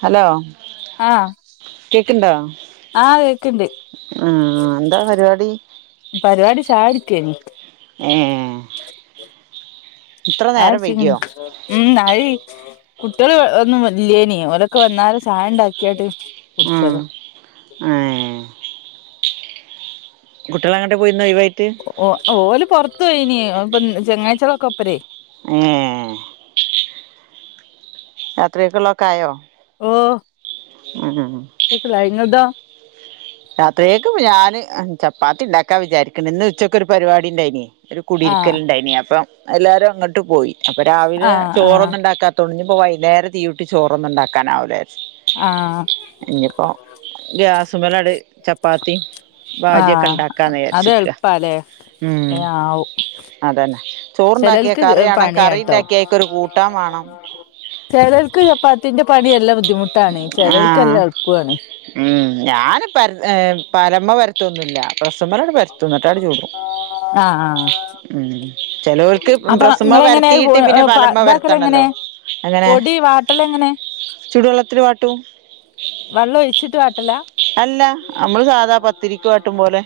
Hello ആഹ് കേക്ക്ണ്ടോ? ആഹ് കേക്ക്ണ്ട് ആഹ് എന്താ പരിവാടി? പരിവാടി ചായടിക്കേനി ഏഹ് ഇത്ര നേരം ചായുടിച്ചിക്ക്ണ് വൈഗ്യോ? ഉം അഴ്. കുട്ടികള് ഒന്നും ഇല്ലേനി. ഓരൊക്കെ വന്നാല ചായണ്ടാക്ക കേട്ട് ആഹ് ആഹ് കുട്ടികള് എങ്ങട്ടാ പോയിന്നു ഒയവായിട്ട്? ഓഹ് ഓല് പൊറത്തു പോയിനി. ഇപ്പം ചെങ്ങായിച്ച്യോൾടൊക്കോപ്പരേ. ഏഹ് രാത്രിയേക്ക്ള്ളതൊക്കെ ആയോ? ഓഹ് അഹാ ഇന്നക്ക്ള്ളതായി. ങ്ങൾതോ? രാത്രിയേക്കും ഞാന് ആഹ് ചപ്പാത്തിണ്ടാക്കാൻ വിചാരിക്ക്ണ്ട്. ഇന്ന് ഉച്ചക്കൊരു പരിപാടിണ്ടായിന്. ഒരു ആഹ് കുടിരിക്കൽണ്ടായിനി. അപ്പ എല്ലാരും അങ്ങട്ട് പോയി. അപ്പ രാവിലെ ആഹ് ആഹ് ചോറൊന്നുണ്ടാക്കാ തോണ്ട് പ്പ വൈന്നേരം തീയൂട്ടി ചോറൊന്നും ഉണ്ടാക്കാനാവൂല്ല വിചാരിച്ചു. ആഹ് ഇഞ്ഞ്പ്പോ ഗ്യാസുമലങ്ങ്ട് ചപ്പാത്തിം ആഹ് ബാജിയൊക്കെണ്ടാക്കാന്ന് അത് വിചാരിച്ചിരിക്ക എളുപ്പാലേ ഏഹ് ആവും അതന്നെ. ചോറ്ണ്ടാക്കിയാ ചെലോൽക്ക് കറ്യാണം. പണിയാട്ടോ കറിണ്ടാക്കിയ അയ്ക്കൊരു കൂട്ടാൻ വേണം. ചേലോൽക്ക്ചപ്പാത്തിന്റെ പണി നല്ല ബുദ്ധിമു ആഹ് ഉം ഞാൻ പ്പ ര പരമ പരത്തൊന്നുല്ല. പ്രസ്മലങ്ങട് പരത് തും ന്ന്ട്ടങ്ങാട് ചുടും ആഹ് ആഹ് ആഹ് ചെലോർക്ക് അപ്പ പ്രസ്മ്മ ഇങ്ങള് എങ്ങനെയാ? പരത്തിയിട്ട് പൂവാ പിന്നെ ആഹ് പ പലമ്മ പരത്തണല്ലോ ഇതാക്കലെങ്ങനെ? പൊടി വാട്ടല് എങ്ങനെ? ചൂടുവെള്ളത്തില് വാട്ടും. വെള്ളം ഒഴിച്ചിട്ട് വാട്ടലാ? അല്ല, നമ്മള് സാധാ പത്തിരിക്കു വാട്ടുമ്പോലെ.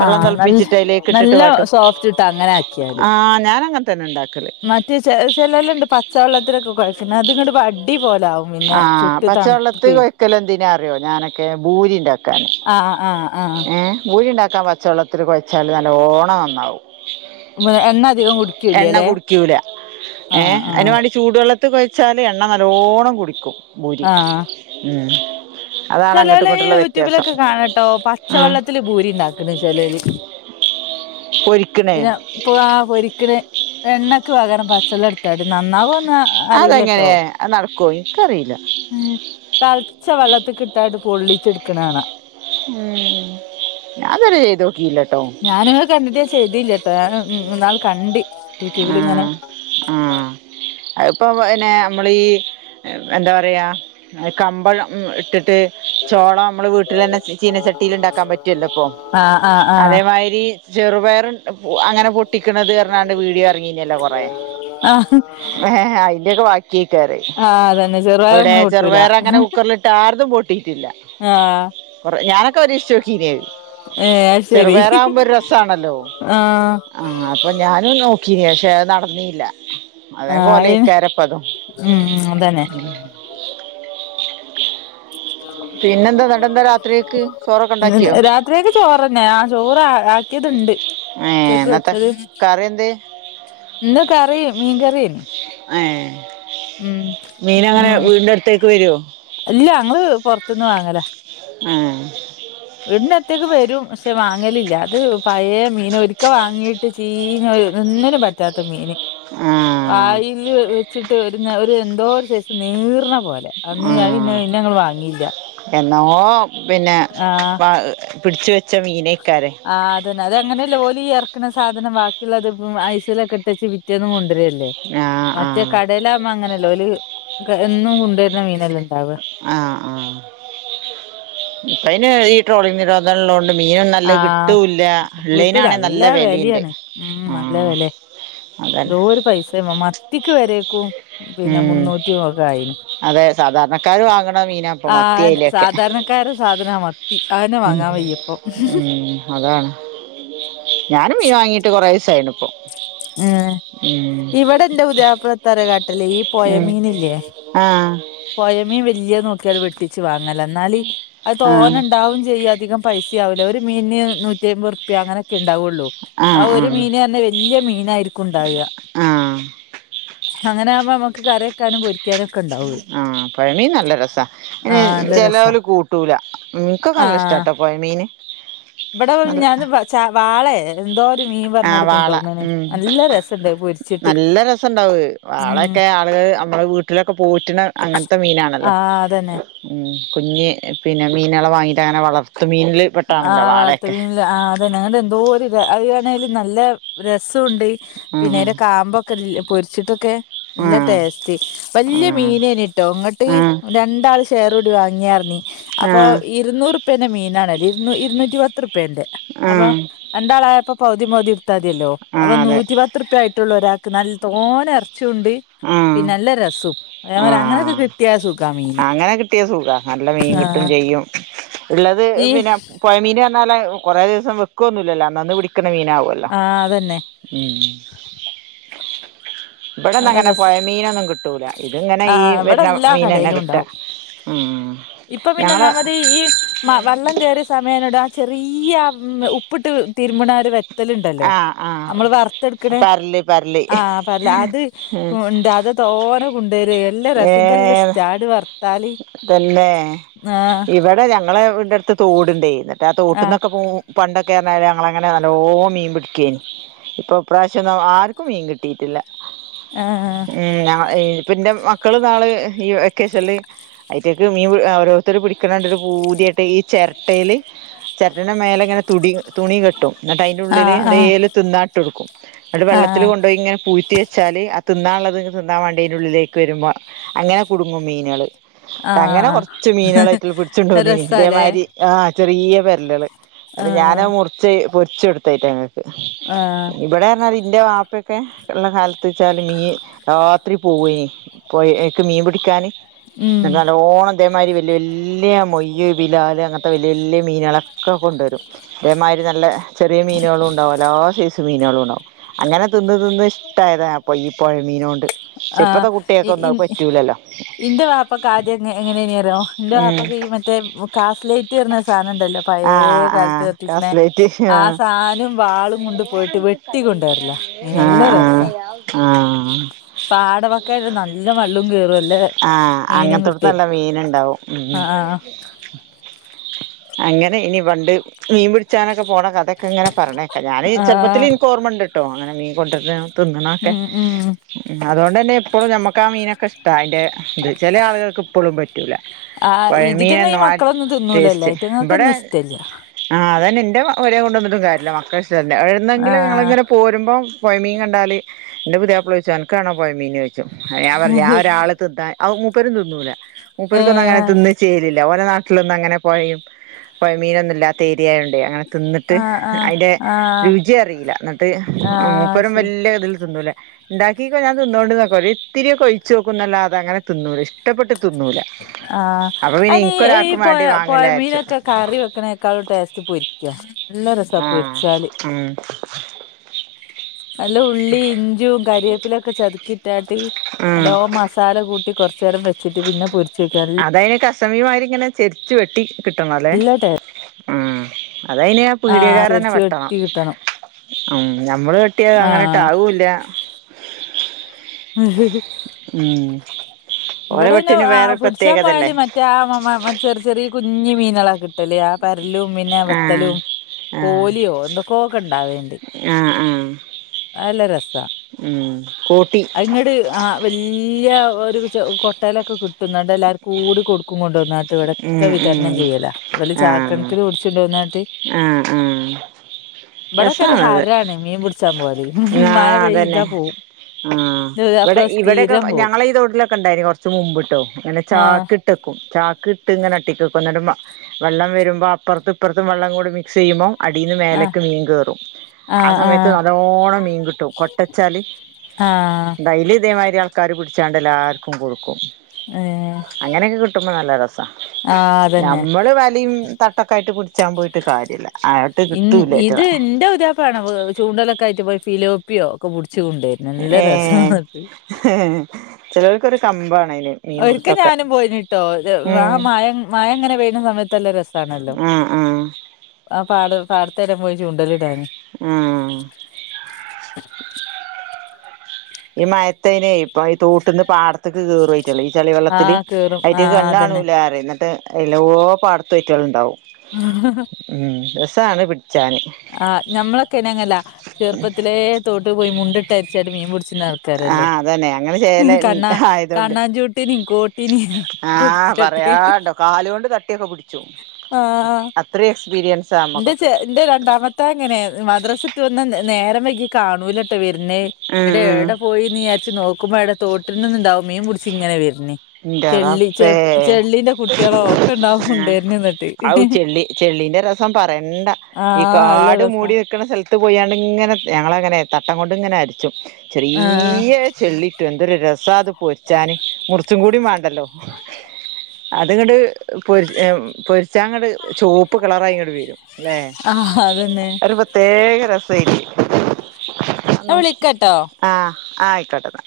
വെള്ളം നല്ല തിളപ്പിച്ചിട്ട് അയ്ലേക്കിട്ടിട്ട് നല്ല വാട്ടും. സോഫ്റ്റ് ഇട്ട് അങ്ങനെ ആക്കിയാല് ആഹ് ഞാനങ്ങനെതന്നെ ഇണ്ടാക്കല്. റ്റ് ചെലോല്ണ്ട് പച്ചവെള്ളത്തിലൊക്കെ കൊഴച്ച്ണ്. അത്ങ്ങട് വാട്ട് ടി പോലാവും. ആഹ് പച്ചവെള്ളത്തി കൊയക്കലെന്തിനാ അറിയോ ഞാനൊക്കെ, ഭൂരിണ്ടാക്കാന്. ആഹ് ആഹ് ആഹ് ഏഹ്. ഭൂരിണ്ടാക്കാൻ പച്ചവെള്ളത്തില് കൊഴച്ചാല് നല്ലോണം നന്നാവും. എണ്ണ അധികം എണ്ണ കുടിക്കൂല്ലല്ലേ കുടിക്കൂല. ആഹ് ഏഹ്. അയ്‌ന് ആഹ് വാണ്ടി ചൂടുവെള്ളത്ത് കൊയച്ചാല് എണ്ണ നല്ലോണം കുടിക്കും ഭൂരി. ആഹ് ഉം. അതാണ് അങ്ങോട്ടും ചെലോല് ഇങ്ങോട്ടുള്ള വ്യത്യാസം യൂട്യൂബിലൊക്കെ കാണാട്ടോ ഉം പച്ചവെള്ളത്തില് ഭൂരിണ്ടാക്കണ് ചെലര്. പൊരിക്കണേ പിന്നെ ഇപ്പൊ ആ പൊരിക്കിണ്. എണ്ണക്ക് പകരം പച്ചള്ളം എടുത്താട്. നന്നാവെന്ന അതെങ്ങനെ? അത് നടക്കോ? ഇനിക്കറിയില്ല. ആഹ് തെളച്ച വെള്ളത്തിക്കിട്ടായിട്ട് പൊള്ളിച്ചെടുക്കണാണാ. ഉം. ഞാൻ ഇതുവരെ ചെയ്തു നോക്കിയില്ലാട്ടോ. ഞാനിങ്ങനെ കണ്ടിട്ട് ചെയ്തില്ല്യാട്ടോ. ഇന്നാൾ കണ്ട് യൂട്യൂബിൽ ഇങ്ങനെ. ആഹ് ആഹ്. അത്പ്പം പിന്നെ നമ്മളീ എന്താ പറയാ, കമ്പളം ഇട്ടിട്ട് ചോളം നമ്മള് വീട്ടിൽ തന്നെ ചീനച്ചട്ടിൽ ഇണ്ടാക്കാൻ പറ്റ്വല്ലോ ഇപ്പൊ. ആഹ് ആഹ് ആഹ് അതേമാതിരി ചെറുപയറ്ട്ട് അങ്ങനെ പൊട്ടിക്കണത് പറഞ്ഞാണ്ട് വീഡിയോ അ ച്ചല്ലോ കൊറേ. ആഹ് ഏഹ് അയിന്റെ ഒക്കെ ബാക്കി കീക്കാറേ. ആഹ് അതന്നെ ചെറുപയർ അവിടെ അങ്ങനെ പൊട്ടൂല ചെറുപയറങ്ങനെ കുക്കറിലിട്ട് ആരതും പൊട്ടീട്ടില്ല. ആഹ്. കൊറേ, ഞാനൊക്കെ പരീക്ഷിച്ചോക്കീനത്. ഏഹ് അത് ശരി ചെറുപയറാവുമ്പോ ഒരു രസാണല്ലോ. ആഹ് ആഹ് അപ്പൊ ഞാനും നോക്കീന്. പക്ഷെ അത് നടന്നില്ല. അതേ ആഹ് പോലായിക്കാരപ്പതും. ഉം അതന്നെ പിന്നെന്താ എന്നിട്ടെന്താ രാത്രിയേക്ക് ചോറൊക്കെ [inaudible] മ്മ് ഉണ്ടാക്കിയോ രാത്രിയൊക്കെ ചോറന്നെ. ആഹ് ചോറ് ആഹ് ക്കിത്ണ്ട്. ഏഹ് ഉച്ചക്ക് ഇന്നത്തെ വെച്ചത്. കറി എന്തേ ഇന്ന് കറി മീൻ കറിയാണ്. ഏഹ്. മീനങ്ങനെ ഉം വീടിന്റെ അടുത്തേക്ക് വരുവോ? ഇല്ല ഞങ്ങള് പുറത്ത്ന്ന് വാങ്ങലാ. ഏഹ്. വീടിനട്ത്തേക്ക് വരും പക്ഷെ വാങ്ങലില്ല. അത് പഴയ മീനാ. ഒരിക്ക വാങ്ങീ ചീഞ്ഞ ഒരു ഒന്നിനും പറ്റാത്ത മീന്. ആഹ്. വായില് വെച്ചിട്ട് ഒരു ഒരു എന്തോ സെയ്സ് നീറ്ണ പോലെ. അത് പിന്നെ, പിന്നെ ആഹ് ഞങ്ങള് വാങ്ങിയില്ല. എന്നോ പിന്നെ ആഹ്. ഇപ്പ പിടിച്ച് വെച്ച മീനേക്കാരെ. ആഹ് അതന്നെ. അതങ്ങനെല്ലേ ഓല് ഈ എറക്കണ സാധനം ബാക്കിയുള്ളത് ഐസിലൊക്കെ ഇട്ടച്ച് പിറ്റേന്നും കൊണ്ടരേ ല്ലേ. ആഹ് മറ്റേ ആഹ് കടേലാവുമ്പോ അങ്ങനെയല്ല ഓല് എന്നും കൊണ്ടുവരുന്ന മീനല്ലേ ഇണ്ടാവാ. ആഹ് ആഹ്. ഇപ്പയിന് ഈ ട്രോളി നിരോ തന്നള്ളോണ്ട് മീനും നല്ല ആഹ് കിട്ടൂല്ല കിട്ടൂല ഇള്ളേനാണെ നല്ല വെലിം ഇണ്ട് വെലയാണ് ഉം നല്ല ആഹ് വെലെ അതെ എന്തോരു പൈസ മ മത്തിക്ക് വരെക്കും പിന്നെ ഉം മുന്നൂറ്റിയൊക്കെ ആയിനു അതെ സാധാരണക്കാര് വാങ്ങണ മീനാ ഇപ്പൊ മത്തി ആഹ് അയിലൊക്കെ സാധാരണ ക്കാരെ സാധന മത്തി ആയെനെ ഉം വാങ്ങാൻ വയ്യപ്പോ ഉം അതാണ് ഞാനും മീൻ വാങ്ങിട്ട് കൊറെ ദിവസായിണിപ്പോ ഏഹ് ഉം ഇവടെന്റെ പുതിയാപ്പിള ത്തരെ കാട്ടല് ഈ പൊയ ഉം മീനില്ലേ ആഹ് പൊയമീൻ വല്യ നോക്കിത് വെട്ടിച്ച് വാങ്ങല എന്നാൽ അത് തോന ആഹ് ഇണ്ടാവും ചെയ്യും അധികം പൈസ ആവില്ല ഒരു മീന് നൂറ്റിമ്പത് രുപ്യ അനൊക്കെ ഇണ്ടാവുള്ളൂ ആ ആഹ് ഒരു ആഹ് മീന് ന്നെ വല്യ മീനാരിക്കും ഇണ്ടാവ ആഹ് അങ്ങനെ ആകുമ്പോ നമുക്ക് കറി വെക്കാനും പൊരി ആഹ് പൊഴമീൻ നല്ല രസാ അതിന് ആഹ് നല്ല രസാ ചെലോല് കൂട്ടൂല ൻകൊക്കല്ല ഷ്ടാട്ടോ പൊയ മീന് വടെ മിഞാന്ന് വാളേ ന്തോരു മീൻ ആഹ് പറഞാണ്ട് കൊണ്ട് വാള വന്നാണ് ഉം നല്ല രസണ്ട് പൊര്ച്ചിട്ട് വാളൊക്കെ ആള്കള് നമ്മള വീട്ടിലൊക്കെ പോറ്റ്ണെ അങ്ങൻത്തെ മീനാണല്ലോ ആഹ് അതന്നെ കുഞ്യെ പിന്നെ മീനളെ വാങ്ങീട്ട് അങ്ങനെ വളർത്ത് മീൻല് ആഹ് വൾത്ത് മീൻല് ആ ങ്ങൻതെന്തോര് താ അത് ആണേലും നല്ല രസൊണ്ട് പിന്നെ ഉം അയ്ന്റെ കാമ്പ ക്കെ പൊര്ച്ട്ടൊക്കെ നല്ല ആഹ് ടേസ്റ്റ് വല്ല്യെ ആഹ് മീനേനിട്ടോ ങ്ങട്ട് രണ്ടാള് ഷേറൂടി വാങ്ങിയർന്നി ആഹ് അപ്പൊ ആഹ് ഇര്ന്നൂറുപ്യെന്റെ മീനണത് ഇരുന്നൂറ്റി പത്തുർപ്യാന്റെ അപ്പൊ ആഹ് രണ്ടാളായപ്പോ പൗതീംപൗതി ത്തത്യേല്ലോ അവ ആഹ് അതെ നൂറ്റി പത്തുർപ്യ ആയ്ട്ടൊള്ളൂ ഒരാക്ക് ന്നാൽ തോനെ എർ ച്ചിയുണ്ട് ആഹ് പിന്നെ നല്ല രസം ഞാപറ അങ്ങനൊക്കെ ആഹ് കിട്ട്യാസു അങ്ങനെ കിട്ട്യാ സുഖ നല്ല മീൻ കിട്ടും ആഹ് ചെയ്യും ള്ളത് ഈ പിന്നെ പൊയമീന്റെ ലന്നാല് കൊറേ ദിസം വെക്കൊന്നുല്ലല്ലോ അന്നന്ന് പിടിക്ണ മീനാവൊല്ലോ ആഹ് അതന്നെ ഉം ഇവടന്നും നല്ല അങ്ങനെ രസ് പൊയ മീനൊന്നു കിട്ടൂല ഇത് ങ്ങനെ ഈ ആഹ് ഇവിടെ വരുണ എല്ലാ മീനന്നെ കടയിലും കിട് ഉണ്ടാവും ഉം ഇപ്പൊ ഞങ്ങള് ചെറിയെ സമയനോട് ആ ചെറിയ്യ ഉപ്ട്ട് തിരുമണ ആഹ് ഒരു വ ന്തല്ണ്ടല്ലോ ആഹ് ആഹ് മ്മള് വർത്ത്ട്ക്ക്ണെ പരല് പരല് ആഹ് അ ത് ഉം കൊണ്ട് അത് തോനെ കുണ്ടോരെ ല്ല ഏഹ് രസിക്കല്ലിസ്റ്റാടണ് വർ തന്നെ ഇവടെ ഞങ്ങള വീട്ന്റട്ത്ത് തോട്ണ്ടേയ് ന്നട്ടാ ആഹ് തോട്ട്ന്നൊക്കെ പണ്ടൊക്കെർഞ്ഞാല ങ്ങളങ്ങന നല്ലോ മീ പിടിക്കെന്ന് ഇപ്പൊ ഇപ്രാവശ്യന്നും ആർക്കും മീ കിട്ടീട്ടില്ല ആഹ് ഉം ഞാ പിന്റെ മക്കള് ന്നാള് ഈ വെക്കേഷൻല് ഐറ്റക് മീ ഓരോര്ത്തര് പിടിക്കണണ്ട്ട്ട് പൂതിയായ്ട്ടെ ഈ ചെരട്ടെല് ചെര്ട്ടന്റെ മേലെ ങ്ങനെ തുടി തുണി കെട്ടും ന്നട്ടയ്ന്റെ ഉള്ളില് ആഹ് ന്തേലു തിന്നാട്ടൊടുക്കും അന്നട്ട് ആഹ് വെള്ളത്തില് ആഹ് കൊണ്ടോയി ഇങ്ങനെ പൂയ്ത്തി ച്ചാല് ആ തിന്നാള്ളത് തിന്നാ വെണ്ടിഅയ്‌ന്റെ ള്ളിലേക്ക് വരുമ്പോ അങ്ങനെ കുട്ങ്ങും മീനള് അങ്ങനെ കൊർച്ച് ആഹ് മീനാളയ്റ്റേള് പിട്ച്ചോണ്ടന്നീന് രസാല്ലേ ഇതേമാരി ആഹ് ചെറിയ്യ പെര്ലേള് അല്ല ഞാനാ ആഹ് മുർച്ച് പൊര്ച്ചോടുത്തയ്റ്റങ്ങക്ക് ആഹ് ബബടെന് പർഞ്ഞാല് ഉന്റെ വാപ്പക്കെ ഉള്ള കാൽത്ത് ച്ചാലു മീൻ ഓക് പോവോയ് പൊയേക്ക് മീ പിടിക്കന് ഉം ന്നട്ടല്ലോണം ഇതേമാരി വെല്യ വെല്ല്യേ മൊയ്യ് ബിലാല് അങ്ങത്തെ വെല്യ വെല്ല്യെ മീനാളക്കെ കൊണ്ട് വരും ഇതേമാരി നല്ല ചെറിയേ മീനാളും ഉണ്ടാവും എല്ലാ സൈസ് മീനാളും ഉണ്ടാവും അങ്ങനെ തിന്ന് തിന്ന് ഇഷ്ടായതാ അപ്പൊ ഈ പൊയമീനോണ്ട് ആ ഇ ഇ ഇന്റെ വാപ പ്പക്കാദ്യം എ എങ്ങനെെനിഅറിയോ ന്റെ ഉം വാപ്പൊക്കീ മറ്റേ ക്ലാസലോറ്റ് എന്ന് പറഞ സാനണ്ടല്ലോ പയേ ആഹ് ആഹ് കാലത്ത് നെ കാസ്ലേറ്റ് ആ ആഹ് സാനും വാളും കെണ്ട് പോയിട്ട് വെട്ടിക്കൊണ്ടരല മീന് ആഹ് നല്ല രസ ആഹ് ആഹ് പാടവക്ക ആയ നല്ല വള്ളും കേറു ല്ലേ അങ്ങൻ ത്തേട്ത്ത് നല്ല മീന് ഇണ്ടാവും ഉം ഉം ആഹ് അങ്ങനൈയ്നി പണ്ട് മീ പുട്ച്ചാനൊക്കെ പോണ കഥക്കെങ്ങനെ പറീണേക്ക ഞാന് ചെർപത്തില് ആഹ് ഇൻക്കോർമ്മ ഇണ്ട്ട്ടോ അങ്ങനെ മീ കൊണ്ട് വര്ണെ തിന്ന്ണൊക്കെ ഉം ഉം അതോണ്ടന്നെ ഇപ്പളും ഞമ്മക്കാ മീനൊക്കെ ഇഷ്ടാ അയ്ന്റെ ഇത് ചെല ആളുകള്ക്ക് ഇപ്പളും പറ്റൂല ആഹ് പൊയ ഇതിറ്റങ്ങ ഈ മീനെന്നു ആ മക്കളൊന്നും തിന്നൂലല്ലോ ടേസ്റ്റ് ഇബടെ അയ്റ്റങ്ങക്കൊന്നും ഇഷ്ടല്ല ആഹ് അതന്നെ ഇന്റെ പെരേ കൊണ്ടന്നിട്ടും കാര്യല്ല മക്കളഷ്ടല്ല എന്നെങ്കിലും ഞങ്ങൾ ഇങ്ങനെ ആഹ് പോരുമ്പോ പൊയ മീൻ കണ്ടാല് ഇന്റെ പുത്യാപ്പള ചോയ്ച്ചും അൻക്കാണോ പൊയ മീൻനൊയ് പറ ആഹ് ഒരാള് തിന്നാ മൂപ്പരും തിന്നൂല മുപ്പർക്കൊന്നും അങ്ങനെ ഏഹ് തിന്ന് ചെലില്ല ഓരോ നാട്ടിലൊന്നും അങ്ങനെ പോയയും പോയ മീനൊന്നും ഇല്ലാത്ത ഏരിയായൊണ്ട് അങ്ങനെ തിന്നിട്ട് ആഹ് ആഹ് അയിൻ്റെ ആഹ് രുചിയറിയില്ല എന്നിട്ട് ആഹ് മൂപ്പരും ശരി വല്യ ഇതിൽ തിന്നൂലാ ഇണ്ടാക്കിക്കൊ ഞാൻ തിന്നോണ്ട് ന്ന്ക്കൊ പറയും ഒരിത്തിരി ഒഴിച്ച് നോക്കുന്നല്ലാതെ അങ്ങനെ തിന്നൂല ഇഹ് ഇഷ്ടപ്പെട്ട് തിന്നൂല ആഹ് അപ്പൊ അയിന് ഈ ഈ എനിക്കൊരാക്ക് വേണ്ടി പൊയ പൊയ വാങ്ങുലാ വിചാരിച്ച് മീനൊക്കെ കറി വെക്കനേക്കാളും ടേസ്റ്റ് പൊരിക്കാ നല്ല രസാ ആഹ് പൊരിച്ചാല് ഉം [unintelligible] നല്ല ഉള്ളി ഇഞ്ചും കരിവേപ്പിലൊക്കെ ചതുക്കി ഇട്ടാട്ട് ഉം നല്ലോ മസാല കൂട്ടി കൂട്ടി കൊറചേരം വെച്ചിട്ട് പിന്ന പൊരിച്ച് നേക്ക നല്ല അതായാത് കഷണം മീന് മാതിരി ചെരിച്ചുവെട്ടി കിട്ടണല്ലേ നല്ല ടേ ഉം അതയിന് ആ ആഹ് പീടിയക്കാര് തന്നെ പൊരിച്ച് വെട്ടണം വെട്ടി കിട്ടണം ഉം ഞമ്മള് വെട്ടിയാ അത് അങ്ങനെട്ട് ആഹ് ആകൂല്ലാ ഹ് ഹ് ഉം ഓരെ വെട്ടിന് വേറെ ആഹ് പുടിച്ചാൻ പ്രത്യേകതല്ലേ പോയാല് മറ്റേ മ മ ഉം ചെറിയ ചെറിയ കുഞ്ഞു മീനുകളാ കിട്ടല് ആഹ് പരലും പിന്നെ ആഹ് വത്തലും ആഹ് കോലിയോ എന്തൊക്കെയൊ ഒക്കെ ഉണ്ടാവല് ഉണ്ട് ആഹ് ആഹ് ആഹ് നല്ല രസാ ഉം കൂട്ടി അയ് ഇങ്ങട് ആഹ് വല്യ ഒരു ചെ കൊട്ടലൊക്കെ കിട്ടു ഇന്നട്ട് എല്ലാർക്കും കൂടി കൊടുക്കും ക്കും കൊണ്ട്ന്നാട്ട് ഇവിടക്കാ ഉം വിതരണം ഉം ചെയ്യലാ വലിയാ ചാക്ക് ആഹ് കണക്കിന് പിടിച്ചു കെണ്ടോന്നാട്ട് ആഹ് ആഹ് രസാണത് മീന് പുട്ച്ചാൻ പോകല് ആഹ് അതന്നെ ആഹ് ഇത് ഇവിടെ അപ്പള ഇവിടെക്കെ സ്ഥിരം പോവും ഞങ്ങളെ തോട്ടലൊ ക്കെണ്ടായിന് കുറച് മുമ്പ് അങ്ങനെ ആഹ് ചാക്ക് ഇട്ടക്കും ചാക്ക് ഇട്ട് ഇങ്ങനെ അട്ടിക്ക് വെക്കും എന്നിട്ട് വെള്ളം വരുമ്പോ അപ്പറത്തും ഇപ്പുറത്തും വള്ളം കൂടി മിക്സ് ചെയ്യുമ്പോ അടിന്ന് ആഹ് മേലക്ക് മീൻ കേറും ആഹ് സമയത്ത് നല്ലോണം മീൻ കിട്ടും കൊട്ടച്ചാല് ആഹ് ഡയിലി ഇതേമാതിരി ആ ക്കാര് പിടിച്ചാണ്ട് എല്ലാർക്കും കൊടുക്കും ഏഹ് അങ്ങനൊക്കെ കിട്ടുമ്പോ നല്ല രസാ ആഹ് അതന്നെ നമ്മള് വ ള്ളിയും തട്ടൊക്കെ ആയിട്ട് പുടിച്ചാൻ പോയിട്ട് കാര്യല്ല ആയിട്ട് ഇൻ കിട്ടൂല ഇത് അയ്റ്റളെ എന്റെ പുതിയാ പ്ലാ ആണ് ചൂണ്ടലൊക്കെ ആയിട്ട് പോയിട്ട് ഫിലോപ്പിയോ ഒക്കെ പുടിച്ച് കൊണ്ട് വരും നല്ല രസാണ് അത് ആഹ് ചിലർക്കൊരു കമ്പാണ് അതിന് ഒരിക്ക ഞാനും പോയിന്ട്ടോ ആഹ് ഉം മയ മയ ഇങ്ങനെ പെയ്യണ സമയത്ത് നല്ല രസാണല്ലോ ആഹ് ആഹ് ആഹ് പാട് പാടത്തേടേലും പോയി ചുണ്ടല് ഇടാന് ആഹ് ഈഹ് മയത്തേനെ ഇപ്പൊ ഈ തോട്ടീന്ന് പാടത്തേക്ക് കേ റ്റൂലെ ചളി ആ വെള്ളത്തില് കേറും ആ അയിറ്റങ്ങക്ക് കണ്ണ് അതന്നെ കാണൂല പറ ട്ട് എല്ലോ പാടത്തും അയിറ്റകളുണ്ടാവും ആഹ് ആഹ് ഉം രസാണ് പിടിച്ചാന് ആഹ് നമ്മളൊക്കെ ഇനെ അങ്ങനല്ല ചെറുപ്പത്തിലെ തോട്ടിൽ പോയി മുണ്ടിട്ട് അരിച്ചാട്ടായിന് മീൻ പുടി ച്ചിരുന്ന ആൾക്കാരല്ലേ ആഹ് അതന്നെ അങ്ങനെ ചെയ്യല് കണ്ണാ ആയതൊണ്ട് കണ്ണാഞ്ചൂട്ടിനെയും കോട്ടിനെയും ആഹ് പറയാണ്ടോ കാലോണ്ട് തട്ടിയൊക്കെ പിടിച്ചും ആഹ് ഇത്രയും എക്സ്പീരിയൻസ് ഇന്റെ ചെ ഇന്റെ രണ്ടാമത്തവൻ അങ്ങനെയാ മദ്രസ്സ വിട്ട് വന്നാ നേരം വൈകി കാണൂല ട്ടാ വരുന്നേ ഉം എടെ ഉം എടെ പോയിന്ന് വിചാ രിച്ച് നോക്കുമ്പോ അവിടെ തോട്ടിൽ നിന്ന് ഉണ്ടാവും മീൻ പുടിച്ച് ഇങ്ങനെ വരുന്നേ ന്റെ ചെള്ളി റബ്ബേ ചെള്ളിന്റെ കുട്ടികളോ ഒക്കെ ഉണ്ടാവും കൊണ്ട് വരുന്നേ എന്നിട്ട് ചെളീന്റെ രസം പറയണ്ട ഈ ആഹ് നല്ല കാട് രസാ മൂടി നിൽക്കണ സ്ഥല ത്ത് പോയാണ്ട് ഇങ്ങനെ ഞങ്ങളങ്ങനയാ തട്ടം കൊണ്ട് ഇങ്ങനെ അരിച്ചും ആഹ് ചെറിയ ചെളിയിട്ടും എന്തൊരു രസവാ അത് പൊരിച്ചാന് മുറിച്ചും കൂടി വേണ്ടല്ലോ അതങ്ങട്ട് പൊരി പൊരിച്ചാ അങ്ങട്ട് ചുവപ്പ് കളറായി ഇ ഇങ്ങോട്ട് വരും അല്ലേ ആഹ് അതന്നെ ഒരു പ്ര ത്യേക രസവായിന് ഞാൻ വിളിക്കട്ടോ ആഹ് ആഹ് ആയിക്കോട്ടെന്നാ